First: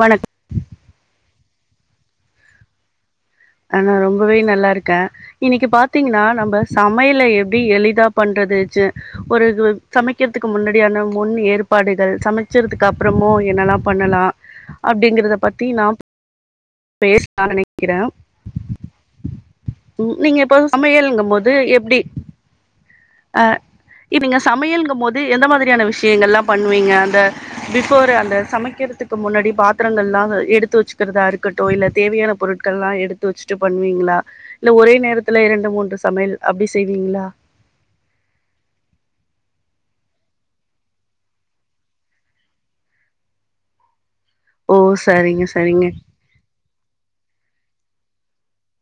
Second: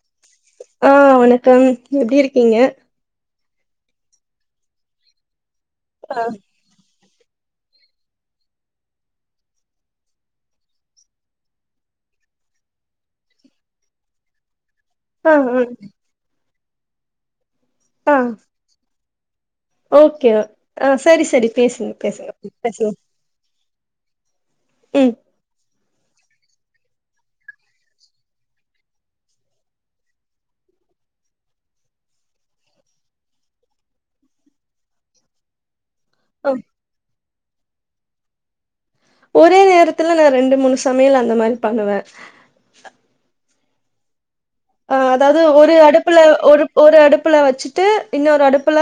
வணக் ஆஹ் வணக் கம் எப்டி இருக்கீங்க அஹ் நா ரொம்பவே நல்லாருக்கே இன்னக்கி ஆ பாத்தீங்னா நம்ப சாம் மையல எப்டி எளிதா பண்றது ச்சு ஒரு து, சமைக்கிற்துக்கு முன்னாடியான முன் ஏற்பாடுகள் சமச்சற்துக்கு அப்றமு என்னல்லா பண்ணலா ஆ அப்டிங்கறத பத்தி ஆ நா பேஸ் நா நெனைக்கிற ஆ ஓகே இப்போ ஆ சேரி சமையல்ங்கும் சேரி போது பேசுங்க பேசுங்க பேசுங்க இப் நீங்க ம் சமையல்ங்கம்போது எந்த மாதிரியான விஷ் நீங்கல்லா பண்ணுவீங்க அந்த பிஃபோர் அந்த சமைக்கறதுக்கு முன்னாடி பாத்ரங்கள்லா அ, எடுத்து வெச்சுக்கறதா இருக்கட்டு இல்ல தேவயான பொருட்கள்லா எடு த்து வச்சுட்டு பண்வீங்ளா இல்ல ஒரே நேரத்துல இரண்டு மூன்று தமிழ் ஆ அப்டி செய்வீங்ளா ஒரே நேரத்துல நா ரெண்டு மூணு சமையல் அந்த மாரி பண்ணுவே ஓ ஆ அதாவ்து சரிங்க ஒரு சரிங்க அடுப்புல ஒரு ஒரு அடுப்புல வச்சுட் டு இன்னோரு அடுப்புல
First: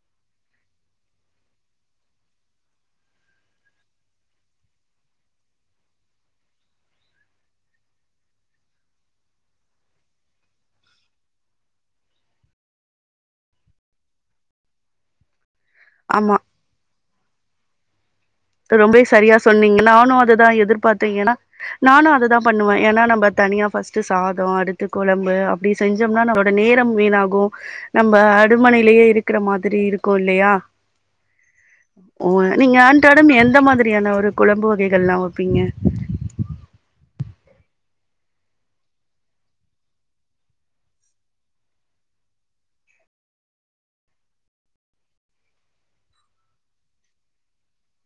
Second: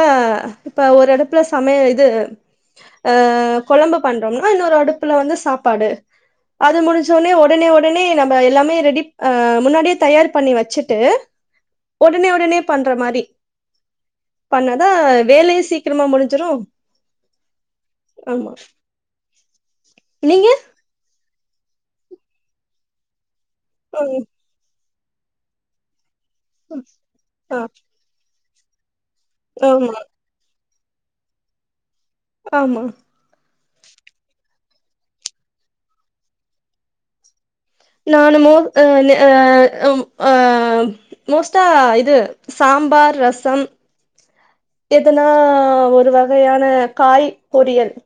இப்ப ஒரு அடுப்புல சமைய இது அ, கொழம்பு பண்றோம்னா இன்னோரு அடுப்புல வந்து சாப்பாடு அது முடிஞ்சொட்னே ஒடனே ஒடனே நம்ம எல்லாமே ரெடிப் அ, முன்னாடியே தயார் பண்ணிருவே ச்சுட்டு ஒடனே ஒடனே பண்ற மாரி பண்ணாதா வேலை சீ க்ரமா ஆமா முடிஞ்சிரு ஆமா ரொம்பவே சரியா சொன்னீங்கள் நானு அத நீங்க தா எதிர்பாத்தே ஏனா நானு அத தா பண்ணுவ ஏன்னா நம்ப தனியா ஃபஸ்ட்டு ம் சாதோ அடு த்து கொழம்பு அப்டி செஞ் சம்னா நம்ளோட நேரம் வீணாகு ஆ நம்ம அடுமனைலயே இரு க்கற மாதிரி ஆமா இருக்கு இல்லையா ஓ நீங்க ஆமா அன் எந்த மாதிரியான ஒரு கொழம்பு வகைகள்ல்லா வெப்பீங்க நானு மோ ஆஹ் ன் ஆஹ் அம் ஆஹ் மோஸ்ட்டா இது சாம்பார் ரசம் எதுனா ஒரு வகையான காய் பொரியல்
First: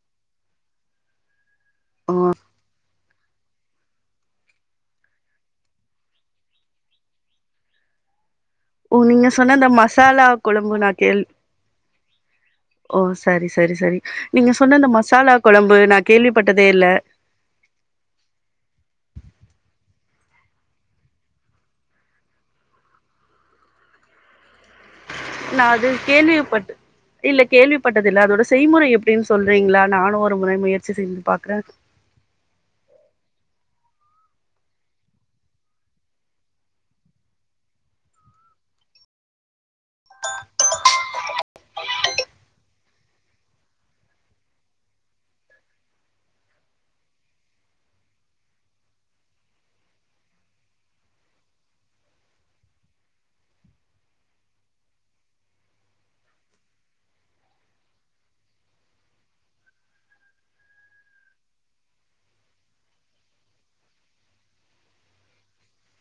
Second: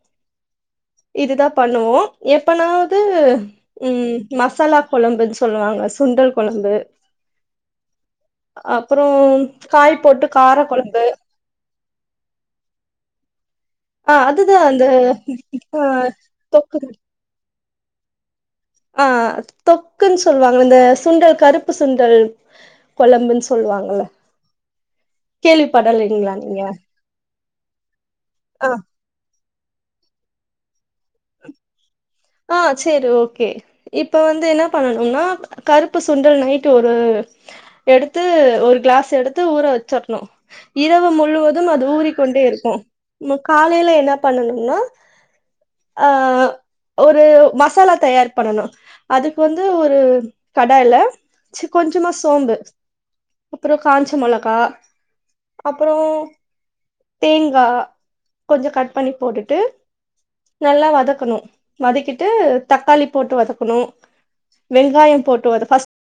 இது தா பண்ணுவோ ஓ எப்பனாவ்து [unintelligible] ம் மசாலா கொழம்புன் சொல்லுவாங்க சுண்டல் கொழம்பு ஓ அப்புறோ நீங்க சொன்ன அந்த காய் போட்டு மசாலா கார கொழம்பு நா கேள் ஓ சரி சரி சரி ஆ நீங்க அதுதா சொன்ன அந்த மசாலா கொழம்பு ஆ நா கேள்விப்பட்டதே தொக்கு இல்ல ஆஹ் தொக்குன்னு சொல்வாங்க இந்த சுண்டல் கருப்பு சுண்டல் கொழம்புன்னு சொல்லுவாங்கல்ல கேள்விப்படலீங்களா நீங்க கேள்விப்பட் தில்ல அதோட ஆ செய்முறை எப்படீன்னு சொல்றீங்களா நானும் ஒரு முறை முயற்ச் ஆஹ் சேரி ஓகே இப்ப வந்து என்ன பண்ணனும்னா கருப்பு சுண்டல் நைட்டு ஒரு எடுத்து ஒரு கிளாஸ் எடுத்து ஊற வச்சிரணும் இரவு முழுவதும் அது ஊறிக் கொண்டே இருக்கும் நம்ம காலையில என்ன பண்ணனும்னா ஆஹ் ஒரு மசாலா தயார் பண்ணணும் அதுக்கு வந்து ஒரு கடாயில ச்சு கொஞ்சமா சோம்பு அப்புறம் காஞ்ச மொளகா அப்புறம் தேங்கா கொஞ்சம் கட் பண்ணி போட்டுட்டு நல்லா வதக்கணும் வதக்கிட்டு தக்காளி போட்டு வதக்கணும் வெங்காயம் போட்டு வதக் ஃபர்ஸ்ட்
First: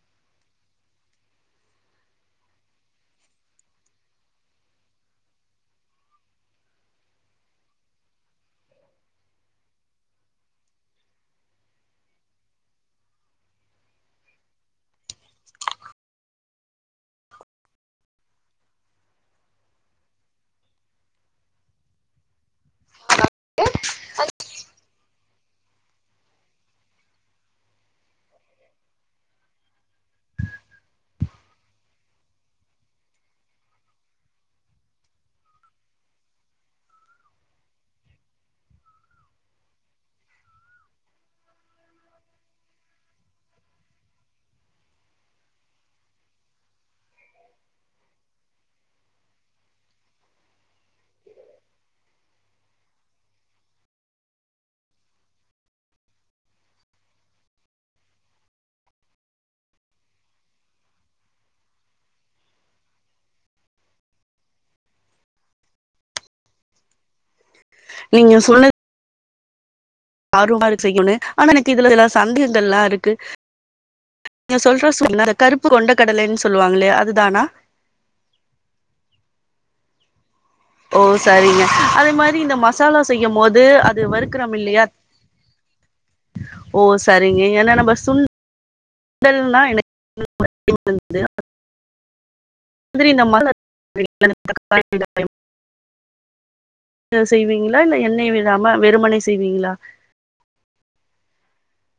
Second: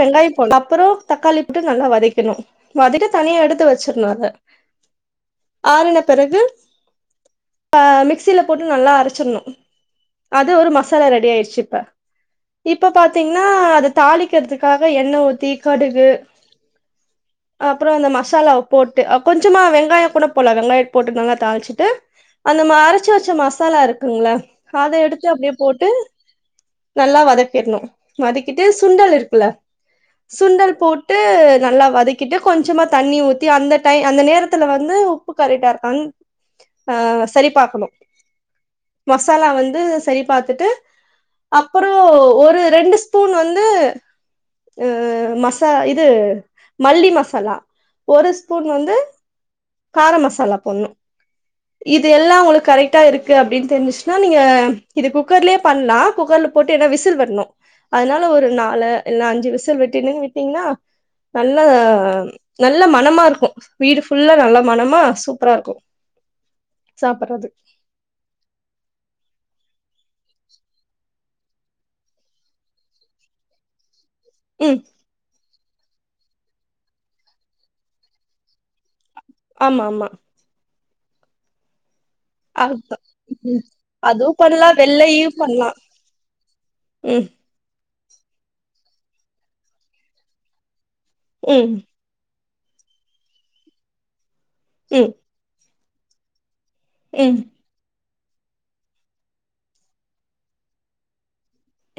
வெங்காயம் போட்ணோ அப்புறம் தக்காளி போட்டு நல்லா வதக்கிக்கணு வதக்கி தனியா எடுத்து வச்சிர்ணும் அத ஆறின பிறகு ஆஹ் மிக்சில போட்டு நல்லா அரைச்சிடணும் அது ஒரு மசாலா ரெடி ஆயிடுச்சுஇப்ப இப்ப பாத்தீங்கன்னா அத தாளிக் வதக்கிறதுக்காக எண்ணெய் ஊத்தி கடுகு அப்புறம் அந்த மசாலாவப் போட்டு கொஞ்சமா வெங்காயம் கூட போலாம் வெங்காயம் போட்டு நல்லாத் தாளிச்சிட்டு அந்த அரைச்ச வச்ச மசாலா இருக்குங்கல்ல அதை எடுத்து அப்படியே போட்டு நல்லா வதக்கிடணும் வதக்கிட்டு சுண்டல் இருக் ம் இல்ல சுண்டல் போட்டு நல்லா வதக்கிட்டு கொஞ்சமா தண்ணி ஊத்தி அந்த டை அந்த நேரத்துல வந்து உப்பு கரெட்டா இருக்கான்னு அஹ் சரிபார்க்கணும் மசாலா வந்து சரி பார்த்துட்டு அப்புறம் ஒரு ரெண்டு ஸ்பூன் வந்து அஹ் மசா இது மல்லி மசாலா ஒரு ஸ்பூன் வந்து கார மசாலா போட்ணும் இது எல்லாம் உங்களுக்கு கரெக்ட்டா இருக்கு அப்டீன்னு தெரிஞ்சுச்சுன்னா நீங்க இது குக்கர்லயே பண்லாம் குக்கர்ல போட்டு என்னா விசில் வரணும் அதனால ஒரு நாலு இல்லன்னா அஞ்சு விசில் விட்டுறன்னு விட்டீங்கன்னா நல்லா நல்ல மணமா இருக்கும் வீடு ஃபுல்லா நல்ல மணமா சூப்பரா இருக்கும் சாப்பிட்றது நீங்க சொன்ன ஆர்வமா இருக்கு செய்யணும்னு ஆனா எனக்கு இதுல இதல்லாம் சந்தேகங்கள் எல்லாம் இருக்கு நீங் ம் சொல்ற [unintelligible] கருப் கொண்டக் கடலேன்னு சொல்லுவாங்கில்லையா அதுதானா ஆமா ஆமா ஓ சரிங்க அதெப் மாதிரி இந்த அதுதா மசாலா செய்யும் போது ம் அது அதுவு வறுக்கிறோம் பண்லா இல்லையா வெள்ளையு பண்லா ஓ ம் சரிங்க ஏன்னா நம்ப சுண் ண்டல்னா எனக்கு [unintelligible] ம் [unintelligible] திரி நம்மா [unintelligible] ம் [unintelligible] ந்த ம் செய்வீங்களா இல்ல என் எண்ணெயே விடாம வெறுமனே செய்வீங்களா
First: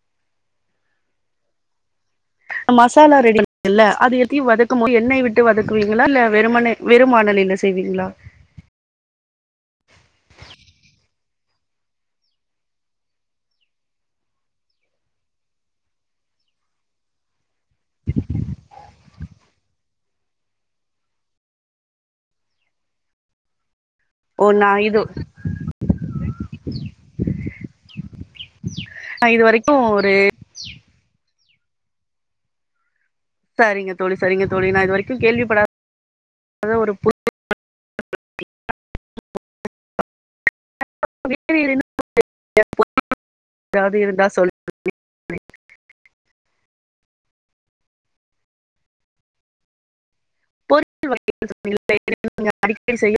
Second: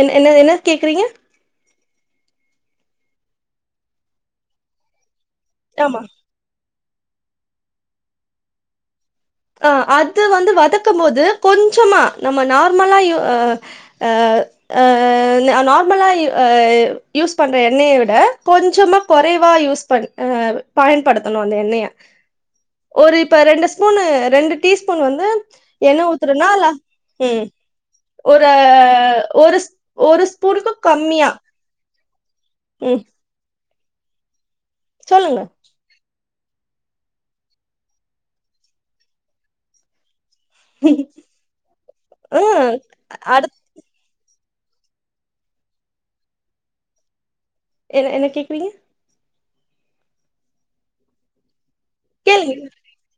என்- என்ன- என்ன கேக்குறீங்க மசாலா ரெடி பண்ணீங்கில்ல அது எப்படி வதக்கும் போது எண்ணெய் விட் து ஆமா வதக்குவீங்களா இல்ல வெறுமனே வெறும் மானலிலே செய்வீங்களா ஆ அது வந்து வதக்கும் போது கொஞ்சமா நம்ம நார்மலா யூ ஆ ஆ நார்மலா ஆ யூஸ் பண் எண்ணெய விட கொஞ்சமா குறைவா யூஸ் பண்ண ஆ பயன்படுத்தணும் அந்த எண்ணெய ஒரு இப்ப ரெண்டு ஸ்பூன்னு ஓ ரெண்டு நா இது டீஸ்பூன் வந்து எண்ணெ ஊத்துரோனா அல உம் ஒரு ஆ நா இது ஒரு ஸ் வரைக்கும் ஒரு ஸ்பூனுக்கு கம்மியா உம் சரிங்க தோழி சரிங்க தோழி நான் இது வரைக்கும் கேள்விப்படா அத ஒரு பு [inaudible] [inaudible] ம் அடுத் எதாது இருந்தா சொல் எ என்ன கேக்குறீங்க பொருள் [inaudible] கேளுங்க [inaudible] அடிக்கடி செய்ய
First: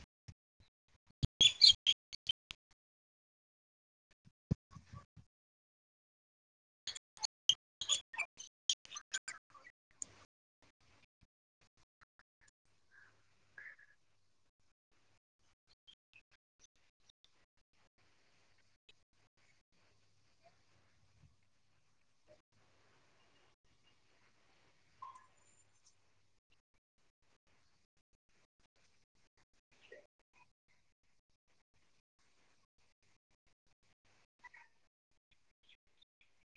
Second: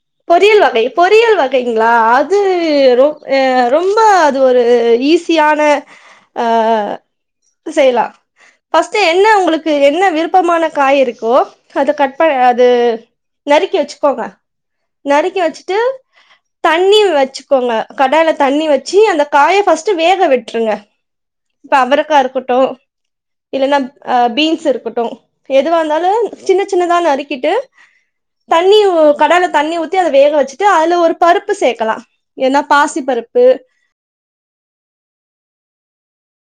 [inaudible] பொரியல் வகை பொரியல் வகைங்க்ளா அது ரொ ஆ ரொம்ப அது ஒரு ஈஸியான ஆ செய்லா ஃபஸ்ட் என்ன உங்களுக்கு என்ன விருப்பமான காய் இருக்கோ அத கட் பண் அது நறுக்கி வெச்சுக்கோங்க நறுக்கி வச்சுட்டு தண்ணி வச்சுக்கோங்க கடாயில தண்ணி வச்சு அந்த காய ஃபஸ்ட்டு வேக விட்ருங்க இப்ப அவரக்கா இருக்கட்டு இல்லன்னா ஆ பீன்ஸ் இருக்கட்டு எதுவா இருந்தாலு சின்ன சின்னதா நறுக்கிட்டு தண்ணி ஊ கடால தண்ணி ஊத்தி அத வேக வச்சுட்டு அதுல ஒரு பருப்பு சேக்கலா வேன்னா பாசிப்பருப்பு